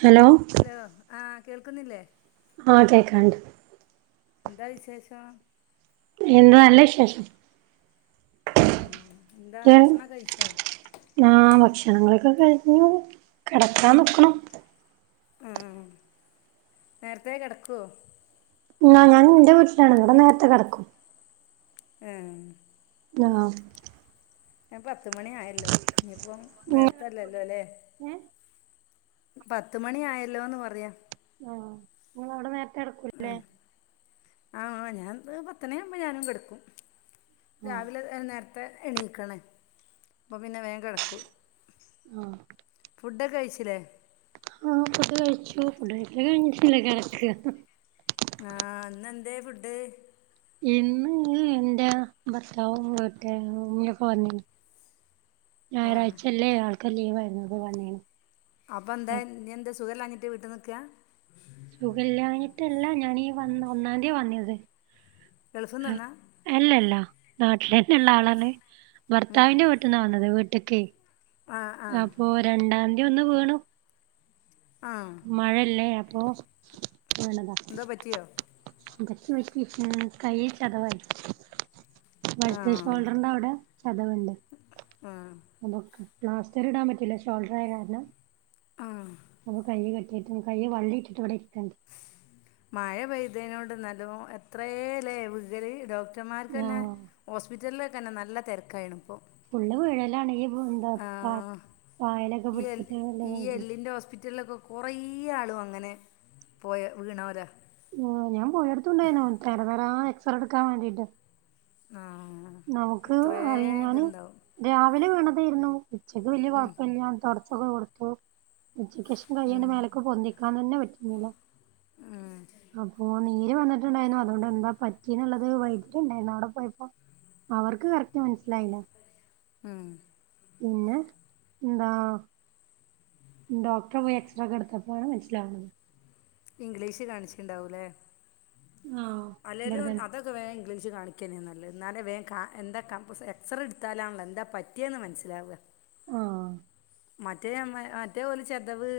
Hello hello ആഹ് കേൾക്കുന്നില്ലേ ഓഹ് കേക്കണ്ട് ന്താ വിശേഷം എന്തുവ നല്ല വിശേഷം ആഹ് ഇന്താ ഭക്ഷണം കൈച്ചോ ആഹ് ഭക്ഷണങ്ങളൊക്കെ കഴിഞ്ഞു കെടക്കാൻ നോക്ക്ണു മ്മ്ഹ് നേരത്തേ കെടക്കോ എന്നാ ഞാൻ എന്റെ വീട്ടിലാണ് ഇവിടെ നേരത്തെ കിടക്കും ഏഹ് ആഹ് ഞ പത്ത് മണി ആയല്ലോ ഇനീപ്പോ ഏ നേരത്തെല്ലല്ലോല്ലേ പത്ത് മണി ആയല്ലോന്ന് പറയ്യാ ഓഹ് ആഹ് ആഹ് ഞാൻ പത്ത്ണിയാവുമ്പോ ഞാനും കെടുക്കും ആ രാവില നേരത്തെ എണീക്കണെ അപ്പപ്പിന്നെ വേം കെടക്കും ആഹ് ഫുഡൊക്കെ കഴിച്ചിലേ ആഹ്‌ ഫുഡ് കഴിച്ചു, ഫുഡ് കഴിക്കലയ്ഞ്ഞിട്ടില്ല. കെടക്ക ആഹ് ന്നെന്തേ ഫുഡ് ഇന്ന് എന്റെ ഭർത്താവും വീട്ടാരും ഉമ്മ്യും ഒക്കെ വന്നീനി ആ ഞായറാഴ്ചല്ലേ ആൾക്ക് ലീവ് ആയിരുന്നു. അപ്പൊ വന്നീനി അപ്പം ന്തേ നി എന്ത സുഖല്ലാഞ്ഞിട്ട് വീടട്ട്നിക്കാ സുഖല്യാഞ്ഞിട്ടല്ല ഞാനീ വന്ന ഒന്നാന്തിയാ വന്നത് തെൾസംന്ന്ന്ന അല്ലല്ലാ നാട്ടിലന്നെള്ളാളാണ്. ഭർത്താവിന്റെ വീട്ട്ന്നവന്നത്. വീട്ട്ക്കെയ് ആഹ് ആഹ് അപ്പൊ രണ്ടാന്തിഒന്ന് വീണു ആഹ് മഴല്ലേ അപ്പൊ വീണതാ ന്തോ പറ്റിയോ ഇൻജെക്ഷൻ വച്ചിരിക്കാണ്. കയ്യിന് ചതവായി വൽത്തെ ആഹ് ഷോൾഡറിന്റവിടെ ചതവ്ണ്ട് ആഹ് ഉം, പ്ലാസ്റ്ററിടാൻ പറ്റില്ല, ഷോൾഡറായ കാരണം ആഹ് അപ്പൊ കയ്യ് കെട്ടിയിട്ട്ണ്. കയ്യ് വള്ളിയിട്ടിട്ട് ഇവിടെയിരിക്കണ്ട് മഴ പെയ്തേനോട് നല്ലോ എത്രേലേ, വ്കല് ഡോക് ക്ടർമാർക്കന്നെ ആഹ് ഹോസ്പിറ്റലിലൊക്കെന്നെ നല്ല തെര്ക്കായിണ്പ്പൊ ഫുള്ള് വീഴലാണ് ഈ പോ ന്ത ത്താ ഈ എൽ ഈ എല്ലിന്റെ ഹോസ്പിറ്റലിലൊക്കൊ കൊറേ ആളും അങ്ങനെ പോയ വീണോര ആഹ്, ഞാൻ പോയോട്ത്തുണ്ടായ്ന്നു. തെര തെരാ എക്സറടുക്കാൻ വേണ്ടീട്ട്.. ആഹ്‌ നമുക്ക് അയ് ഞാന്. രാവിലെ വിണതയ്രുന്നു. ഉച്ചക്ക് വല്യ ഉം കൊഴപ്പല്യ. തൊടച്ചൊക്കെ കൊടുത്തു. ഉച്ചക്കേഷം ഉം കയ്യണ്ട് മേലക്ക്‌ പൊന്തിക്കാനെന്നെ പറ്റുന്നില്ല. ഉം അപ്പൊ നീര് വന്നിട്ടുണ്ടായിന്നു. അതുകൊണ്ട് എന്താ പറ്റിന്ന്ള്ളത് വൈകിട്ടുണ്ടായിന്നു. അവിടെ പോയപ്പോ. അവർക്ക് കറക്റ്റ് മനസ്സിലായില്ല. ഉം. പിന്നെ ന്താ. ഡോക്ടറെ പോയി എക്സറേക്കട്ത്തപ്പോഴാണ് മനസ്സിലാവുന്നത്. ഇംഗ്ലീഷ് കാണിച്ചിണ്ടാവൂലെ ആഹ് ഇവിടെ അലരും അ- തന്നെ അതൊക്കെ വേ ഇഗ്ലീഷി കാണിക്യന്നെ നല്ലത്. ന്നാലെ വേം ക എന്താ കം എക്സ്റേട്ത്താലാണല്ലൊ എന്താ പ റ്റിയന്ന് മനസ്സിലാവുക. ആഹ് മറ്റേ ഞമ്മ മറ്റേഓല് ചെതവ്.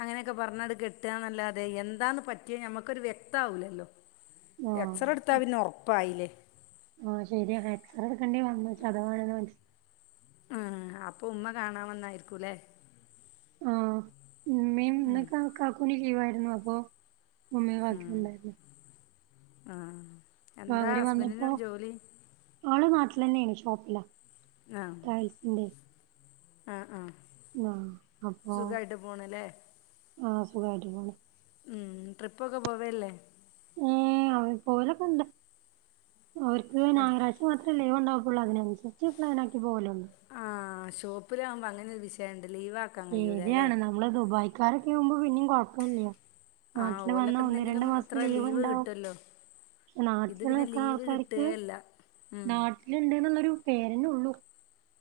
അങ്ങനെയൊക്കെ പറഞ്ഞട് കെട്ടാന്നല്ലാതെ എന്താന്ന് പറ്റിയ ഞമ്മക്കൊരു വ്യക്താവൂലല്ലോ. ആഹ് എക്സറേട്ത്താ പിന്നെ ഒർപ്പായില്ലേ. ആഹ് ശരിയ, എക്സറെട്ക്കണ്ടി വന്നു ചതവാണന്ന് മൻസ്. ആഹ് അപ്പം ഉമ്മ കാണാൻ വന്നായിരിക്കു ലേ. ആഹ് ഉമ്മീം ഇന്ന് കാ കാക്കൂനി ലീവായിരുന്നു അപ്പൊ ഉമ്മീം കാക്കിണ്ടായ്രുന്നു ആഹ്‌ അപ്പൊ എന്താ അവര് വന്നപ്പോ ഹസ്ബന്റിന് ജോലി. ആള് നാട്ടിലന്നേണ് ഷോപ്പില. ആഹ്‌ ആഹ്‌ ആഹ്‌ ആ സുഖായിട്ട് പോണ്ലേ ആഹ് സുഗായിട്ട് പോണ്. ഉം ട്രിപ്പൊക്കെ പോവേല്ലേ. ഉം അവര് പോലൊക്കെ ഉണ്ട് അവർക്ക് അടുത്ത് ഞായറാഴ്ച മാത്രേ ലീവ് ഉണ്ടാവഉം. അതിനനുസരിച്ച് പ്ലൻാക്കി പോലന്ന്. ആഹ് ഷോപ്പിലാകുമ്പോ അങ്ങനെ ഒരു വിശയണ്ട് ലീവ്. ആക്കാൻ കഴിയൂല അല്ലേ ശരിയാണ് നമ്മൾ ദുബായക്കാരൊക്കെ ആവുമ്പോ പിന്നും കൊഴപ്പില്ല. ആഹ് നാട്ടില് വന്നാ ഓലൊക്കെ ഒന്ന് എന്തെങ്കിലും രണ്ടു മാസം അത്ര ലീവ് ഉണ്ടാവും. കിട്ടുവല്ലോ ഇത് പിന്നെ നാട്ടിലുള്ളക്കെ ലീവ് ആൾക്കാർക്ക് കിട്ടുകേല്ല ഉം നാട്ടിലുണ്ട് എന്നുള്ളൊരു പേരനെ ഉള്ളു.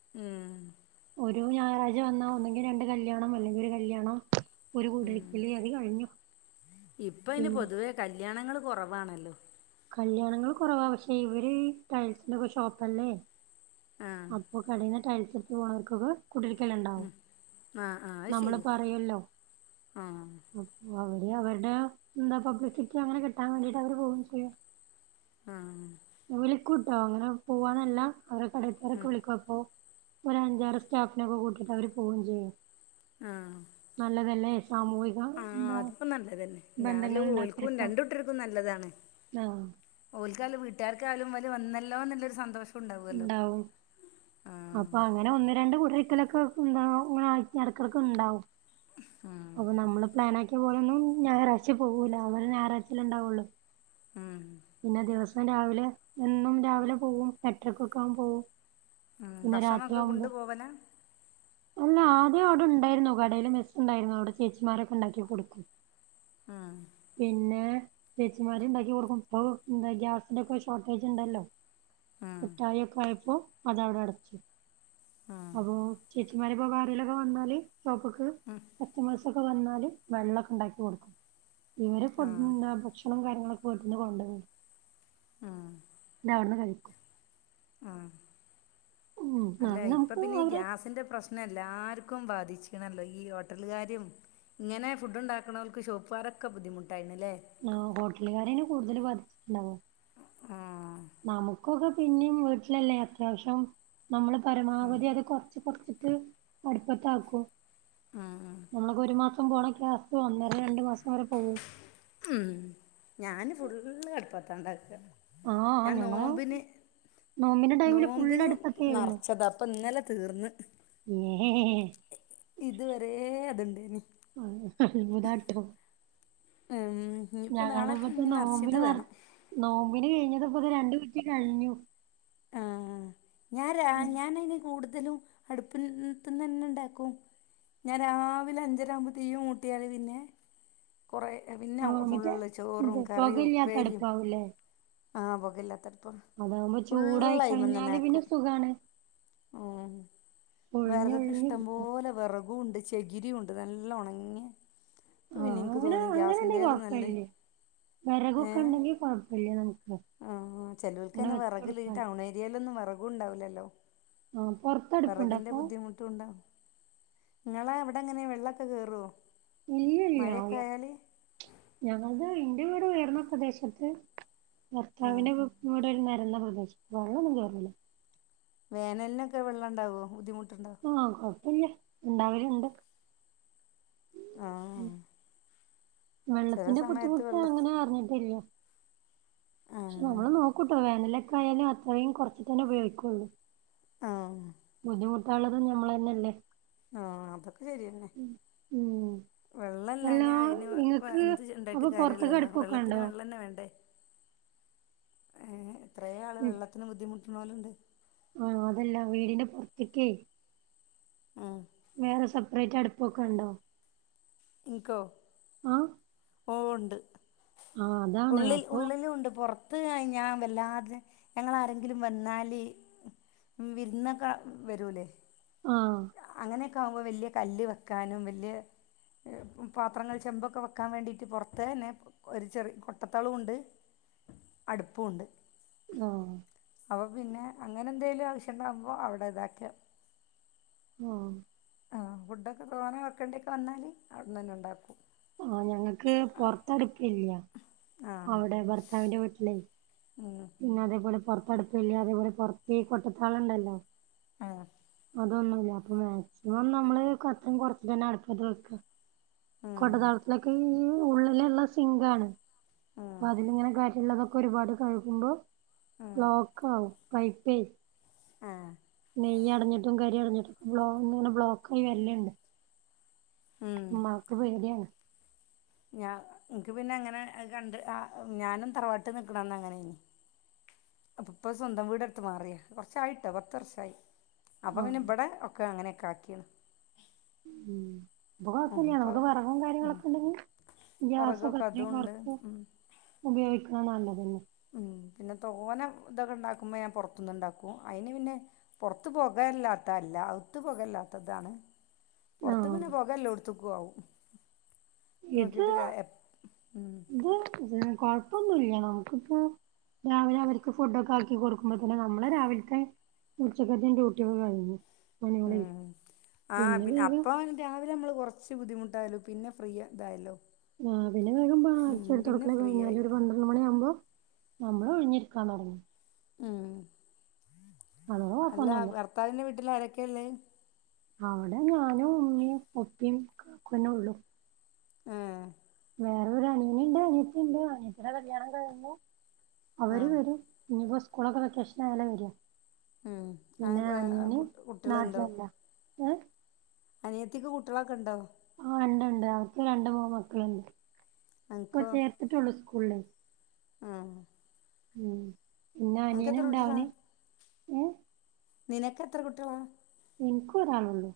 ഉം. ഒരു ഞായറഴ്ച വന്നാ ഒന്നെങ്കിൽ രണ്ട് കല്യാണം അല്ലെങ്കിൽ ഒരു കല്യാണം. ഒരു ഉം കൂടരിക്കല് അത് കഴിഞ്ഞു പിന്നെ. കല്യാണങ്ങൾ കുറവാണല്ലോ. കല്യാണങ്ങൾ കുറവാ പക്ഷെ ഇവര്ഈ ടയൽസിന്റെക്ക ഷോപ്പല്ലേ. ആഹ് അപ്പൊ കടേന്ന് റ്റൈൽസ് എടുത്തു പോണക്കുക. കുടരിക്കലുണ്ടാവും ഉം ആഹ് ആഹ് അത് നമ്മള് ശരിയാ പറയല്ലോ. ആഹ് അപ്പൊ അവിടെ അവരുടെ എന്താ പബ്ലിസിറ്റി അങ്ങനെ കിട്ടാൻ വേണ്ടിട്ട് അവര് പോവയും ചെയും ആഹ് വിളിക്കൂട്ടോ അങ്ങനെ പോവന്നല്ല അവരെ കടത്താരൊക്കെ ഉം വിളിക്കോപ്പോ. ഒരു അഞ്ചാറ് സ്റ്റാഫിന ഒക്കെ കൂട്ടിപള്ളി പോവ്വം ചെയ്യും. ആഹ് നല്ലതല്ലേ സാമൂഹ. ആഹ് അതിപ്പോ നല്ലത് തന്നെ എന്നാലും ഓൽക്കും ഉണ്ടാക്കിയെടുക്കാം രണ്ട ഇട്ടർക്കും നല്ലതാണ്. ആഹ് ഓൽക്കാലും വീട്ടുകാക്ക ആാലും വല വന്നല്ലോന്ന എന്നല്ലൊരു സന്തോഷം. ഉണ്ടാവുമല്ലോ ഉണ്ടാവും. അപ്പൊ ആഹ് അങ്ങനെ ഒന്ന് രണ്ട് കുടരിക്കലൊക്കെ അങ്ങനെ ആടക്കൊക്കെ ഉണ്ടാവും. ഉം അപ്പൊ നമ്മള് പ്ലൻ ആാക്കിയ പോലെൊന്നും ഞായറാഴ്ച പോകൂല അവര് ഞായറാഴ്ചൽ ഉണ്ടാവുള്ളൂ. ഉം പിന്നെ ദിവസം രാവിലെ എന്നും രാവിലെ പോവും എട്ടരക്കൊക്കെ ആവും പോവും ഉം പിന്നെ രാത്രി ഭക്ഷണക്കെ ആവുമ്പോ കൊണ്ട് പോവലാ? അല്ല ആദ്യം അവിടെ ഇണ്ടെയിരുന്നു കടയില് മിസ്സ് ഇണ്ടെയിരുന്നു അവടെ ചേച്ചിമാരൊക്കെ ഇണ്ടാക്കി കൊടുക്കും ആഹ് പിന്നെ ചെച്ചിമാരി ഇണ്ടാക്കി കൊടുക്കും ഇപ്പൊന്ത ഗ്യാസിന്റെ ഒക്കെ ഷോർട്ടേജ് ഇണ്ടല്ലോ ഉം കിട്ടായിക്കെ ആയപ്പോ അതവിടെ അടച്ച് ഉം അപ്പൊ ചേചിമാര് ഇപ്പോ ആരെയിലൊക്കെ വന്നാല് ഷോപ്പ്ക്ക് ഉം കസ്റ്റമേഴസ് ഒക്കെ വന്നാല് വെള്ളക്കെ ഇണ്ടാക്കി കൊടുക്കും ഇവര് ഫുഡണ് ആഹ് പ്രേഷ്‌ണം ഭക്ഷണം കാര്യങ്ങളൊക്കെ ഓര്ന്നേ കൊണ്ട്വരും ഉം ന്നട്ട് അവിടന്ന് കഴിക്കും ആ ഉം അല്ല അത് ഇപ്പ നമുക്ക് പിന്നെ ഈ അവരെ ഗ്യാസിന്റെ പ്രശ് നെ എല്ലാർക്കും ബാധിച്ചിക്കണല്ലോ ഈ ഹോട്ടല്കാരും ഇങ്ങനെ ഫുഡ് ഉണ്ടാക്കുന്നവർക്ക്ഷോപ്പുകാരൊക്കെ ബുദ്ധിമുട്ടായിര്ന്ന്ല്ലേ ആ ഹോട്ടലുകാരെണ് കൂടുതൽ ബാധിച്ചിട്ട്ണ്ടാവ ആഹ് നമുക്കൊക്കെ പി പിന്നെയും വീട്ട്ലല്ലേ അത്യാവശ്യം നമ്മള് പരമാവധി അത് കോർച്ച് കോർച്ചിട്ട് അട്പ്പത്ത് ആക്കും ഉം ഉം മ്മളക്ക ഒരു മാസം പക്കം പോണ ഒന്നര രണ്ടു മാസം വരെ പോകും മ് ഞാന് ഫുള്ള് അടുപ്പത്താണ്ടാക്ക ആഹ ഞങ്ങളും നോമ്പിന് അടുപ്പത്തായിരുന്നു നർച്ചതാ പ്പൊ ഇന്നലെ തീർന്ന് എ് എഹ് ഇതുവരെ അത്ണ്ടേനി ആ ഉന്ന്ട്ടോ ഉം ഇനിപ്പോ നാളെക്ക് ഞങ്ങളത്പ്പത്തെ ഇഞ് നർച്ചിട്ട് നോമ്പിന് നട വേണം നോമ്പിന് കഴിഞ്ഞത്പ്പത് രണ്ട് കുറ്റി കഴിഞ്ഞു. ആ ഞാൻ ഞാനതിന് കൂടുതലും അടുപ്പിത്ത്ന്ന് ന്നെ ഉണ്ടാക്കും ഞാൻ രാവിലെ അഞ്ചരരാകുമ്പോൾ തീ കുട്ടിയൽ പിന്നെ കൊറേ പിന്നെ ആഹ് മറ്റേ ഫുള്ള് ഇത് ചോറും കറിയും പൊകയില്ലാത്ത ഉപ്പേരിയും അടുപ്പാവൂല്ലേ ആഹ് പൊഗല്ലാത്തട്പ്പ. അതവുമ്പോ ചൂടായി കഴിഞ്ഞാല് പിന്നെ സുഗാണ് എ വെർക്ക് ഒഴിഞ്ഞൊഴിഞ്ഞ് ഇഷ്ടം കിട്ടണം പോലെ വെർക്കുണ്ട് ചെകിരി ഉണ്ട് നല്ല ഓണങ്ങിയെ ഇപ്പ പിന്നെ ആഹ് ൻക്ക് അങ്ങനെ തോന്നുന്നത് അങ്ങനെണ്ടെങ്കി ഗ്യാസിന്റൊലും നല്ലേ ഏ കുഴപ്പല്ല്യ നമ്മക്ക് ആ ചെലോർക്കേന്നെ വെർകില്ല ഈ ടൗൺ ഏരിയയിലൊന്നും വെർകും ഉണ്ടാവില്ലല്ലോ ആഹ് പൊറത്തടുപ്പുണ്ടോ വെറകിന്റെ അപ്പൊ ബുദ്ധിമു തുണ്ട നിങ്ങളെ എവിടെ എങ്ങനെ വെള്ളൊക്കെ കേറുവോ ഇല്ലല്ല ഞങ്ങളത് ഇന്റെ വീട് ഉയർന്ന പ്രദേശത്ത് ആ ഭർത്താവിന്റെ വ് വീട് ഒരു നര്ന്ന പ്രദേശത്താ വെള്ളം ഒന്നും കേറൂല വേനലിനൊക്കെ വെള്ളം ഉണ്ടാവോ ബുദ്ധിമുട്ടുണ്ടാവോ ആ കൊഴപ്പില്ല ഇണ്ടാവല് ഇണ്ട് ആ ചില വെള്ളത്തിന്റെ സമയത്ത് ബുദ്ധിമുട്ട് വെള്ള അങ്ങനെ അറിഞ്ഞിട്ടില്ല്യ ആ പക്ഷെ നമ്മള് നോക്കൂട്ടോ വേനലൊക്കെ ആയാലും അത്രയും കുറച്ച്ട്ടന്നെ ഉപയോഗിക്കുള്ളൂ ആ ബുദ്ധിമുട്ടാനുള്ളതും ഞമ്മൾ തന്നെയല്ലേ ആ അതൊക്കെ ശരി മ് മ് വെള്ളല്ലാഞ്ഞ അയിന് ഇങ്ങക്ക് എന്ത് ഉണ്ടായിട്ട് അപ്പൊ പൊറത്ത്ക്ക് കാര്യമില്ലല്ലോ വെള്ളത്തിന് അടുപ്പൊക്കെണ്ടോ വെള്ളം തന്നെ വേണ്ടേ ഏ എത്രയോ ആള് വെള്ളത്തിന് ബുദ്ധിമുട്ടുണോല്ണ്ട് ആ അതല്ല വീടിന്റെ പുറത്ത്ക്കേ ഉം വേറെ സെപ്പറേറ്റ് അടുപ്പൊക്കെണ്ടോ ഇൻകോ ആഹ് ഓ ഒണ്ട് ആഹ് അതാണ് ഉള്ളിൽ അപ്പൊ ഉള്ളിലും ഉണ്ട് പുറ- ത്ത് കയിഞ്ഞ ഞാൻവല്ലാതെ ഞങ്ങള ആരെങ്കിലും വന്നാല് വിര്ന്നക്ക വരൂല്ലേ ആഹ് അങ്ങനെയൊക്കെ ആകുമ്പോൾ വെല്യ കല്ല് വെക്കാനും വെല്യ പാത്രങ്ങൾ ചെമ്പൊക്കെ വെക്കാൻ വേണ്ടിയിട്ട് പുറത്ത്ന്നെ ഒരു ചെറിയ കൊട്ടത്തളുണ്ട് അടുപ്പുണ്ട് ഉം അപ്പോ പിന്നെ അങ്ങനെ എന്തേങ്കിലും ആവശ്യം ഇണ്ടാകുമ്പോൾ അവിടെ ഇതാക്ക ഉം ആഹ് ഫുഡൊക്കെ തോനെ വെക്കേണ്ടിക്കെ വന്നാല് അവിടുന്ന് തന്നെ ഉണ്ടാക്കും ആഹ് ഞങ്ങക്ക് അപ്പ് പുറത്ത് അടുപ്പ് ഇല്ല ആ അവിടെ ഭർത്താവിന്റെ വീട്ടിലെ ഉം പിന്നെ അതേപോലെ പോറത്ത് അടുപ്പില്ല അതേപോലെ പോറത്തേ കൊട്ടത്താളുണ്ടല്ലോ ആഹ് അതൊന്നുമില്ല അപ്പൊ മാക്സിമം നമ്മള് കട്ടൻ കൊറച്ച് തന്നെ അടുപ്പത് വെക്കുക ഉം, കൊടതാളത്തിലൊക്ക് ഈ ഉള്ളിലിള്ള സിംഗാണ് ഉം, അപ്പ അതിലിങ്ങനെ കാറ്റ്ള്ളതൊക്കെ ഒരുപാട് കഴിക്കുമ്പോ ഉം, ബ്ലോക്ക് ആവും പൈപ്പേ ആഹ് നെയ്യ് അടഞ്ഞിട്ടും കരി അടഞ്ഞിട്ടും ബ്ലോ ഇങ്ങനെ ബ്ലോക്കായി വല്ല് ഇണ്ട് ഉം ക്ക് പേടിയാണ് ഞാൻ നിക്ക് പിന്നെ എങ്ങനെ കണ്ട് ആഹ് ഞാനും തറവാട്ട് നിൽക്കണംന്ന് അങ്ങനെയിന്ന് അപ്പ ഇപ്പൊ സ്വന്തം വീടെട്ത്ത് മാറി കൊർച്ചായിട്ടോ പത്ത് വർഷായി അപ്പൊ പിന്നെ ആഹ് ഇബടെ ഒക്കെ അങ്ങനെക്കെ ആക്കീണ് ഉം അത് കൊഴപ്പല്ല്യ ഇപ്പോൾ നമുക്ക് വെറകും കാര്യങ്ങളൊക്കെ ഇണ്ടെങ്കി ഗ്യാസൊക്കെ വിറകൊക്കെ അത്രയും അതുകൊണ്ട് കൊർക്കാ ഉപയോഗിക്കാൻ നല്ലതന്നെ ഉം പിന്നെ തോന തൊക്കെ ഇണ്ടാക്കുമ്പോ ഞാൻ പൊർത്ത്ന്ന് ഇണ്ടാക്കും അയിന് പിന്നെ പൊർത്ത് പോകല്ലാത്ത അല്ല അവ്ത്ത് പോകല്ലാത്തതാണ് പൊർത്ത് ആഹ് പിന്നെ പോകല്ലോടുത്ത്ക്കു ആവും ഇത് നോക്കിയിട്ട് ഇത് ഇതിന് കൊഴപ്പൊന്നുല്ല നമുക്കിപ്പോ രാവിലെ അവർക്ക് ഫുഡ് ഒക്കെ ആക്കി കൊടുക്കുമ്പോത്തിന് നമ്മളെ രാവിൽത്തെ ഉച്ചക്കത്തെ ഡ്യൂട്ടി ഒക്കെ കഴിഞ്ഞ് ഉം ആ പിന്നെ വേഗം അപ്പോ ഒര് രാവിലെ നമ്മള് കൊർച്ച് ബുദ്ധിമുട്ടായാലും പിന്നെ ഫ്രീ തായല്ലോ ആഹ് പിന്നെ വേഗം പാ അടിച്ച് വാരി തൊടക്കലോക്കെ കഴിഞ്ഞാല് ഒരു പന്ത്ര - ണ്ട് മണി ആവുമ്പോ നമ്മള് ഒഴിഞ്ഞിരിക്കാൻ തൊടങ്ങി ഉം അതോണ്ട് അല്ല കൊഴപ്പൊന്നുല്ല ഭർത്താവിന്റെ വീട്ടില് ആരെക്കെള്ളെ അവടെ ഞാനും ഉമ്മീം ഉപ്പീ കാക്കുന്നെ ഉള്ളു ഏഹ് വേറൊരു അനിയന്ണ്ട് അനിയത്തിണ്ട് അനിയത്തിടെ കല്യാണം കഴിഞ്ഞു അവര് ആഹ് വരും ഇനിയിപ്പോ സ്കൂളൊക്കെ വെക്കേഷൻ ആയാലെ വരു ഉം ആ പിന്നെ അനിയന് കുട്ടികളുണ്ടോ നാട്ടിലല്ല ഏഹ് അനിയത്തിക്ക് കുട്ടിയളൊക്കെ ഇണ്ടോ ആ ഇണ്ട് ണ്ട് അവർക്ക് രണ്ട് മൂന്ന് മക്കള്ണ്ട് ഇപ്പൊ അനക്കോ ചേർത്ത്ട്ടൊള്ളു സ്കൂൾല് ആഹ് ഉം പിന്ന അനക്ക് എത്ര അനിയനിണ്ടവന് ഏഹ് നിനക്കെത്ര കുട്ടിയളാ ഇൻക്കോരാളള്ളൂ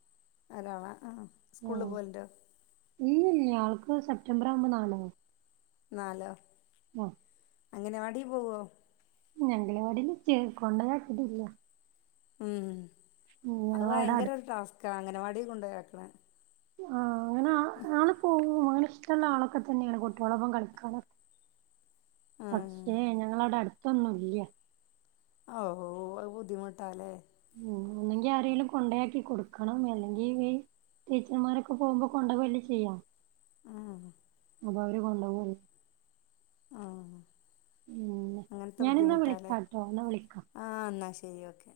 ഓരാള ആ സ്കൂൾല് പോവൽണ്ടോ ഇല്ലില്ല ആൾക്ക് സെപ്റ്റംബറാവുമ്പോ നാലാവു നാലോ ആഹ് അങ്ങനവാടി പോവോ അങ്കലവാടില് ചേർ കൊണ്ടയാക്കിട്ടില്ല ഉം ഉം അഹ് ഞങ്ങളവിടെ അടുത്ത് ഭയങ്കരരു ടാസ്കാ അങ്കനവാടി കൊണ്ടയാക്ക്ണ ആഹ് അങ്ങനെ ആ ആള് പോവും അങ്ങനെ ഇഷ്ടള്ള ആളൊക്കെ തന്നെണ് കുട്ടിയോളപ്പം കളിക്കാനൊക്കെ ആഹ് പക്ഷേ ഞങ്ങളവ്ടെ അടുത്തൊന്നുല്ല അവൂ [unintelligible] ബുദ്ധിമുട്ടാ ലെ ഒന്നുങ്കി ആരെലും കൊണ്ടയാക്കി കൊടുക്കണം അല്ലെങ്കി ടീച്ചർമാരൊക്കെ പോവുമ്പോ കൊണ്ടോവല്ലെ ചെയ്യ ആഹ് അപ്പൊ അവര് കൊണ്ടോവൊ ആഹ് പിന്നെ അങ്ങൻത്തെ ഞാനിന്നാ ബുദ്ധിമുട്ടാലേ വിളിക്കാട്ടോ എന്നാ വിളിക്കാ ആഹ് ന്നാ ശെരി ഓക്കെ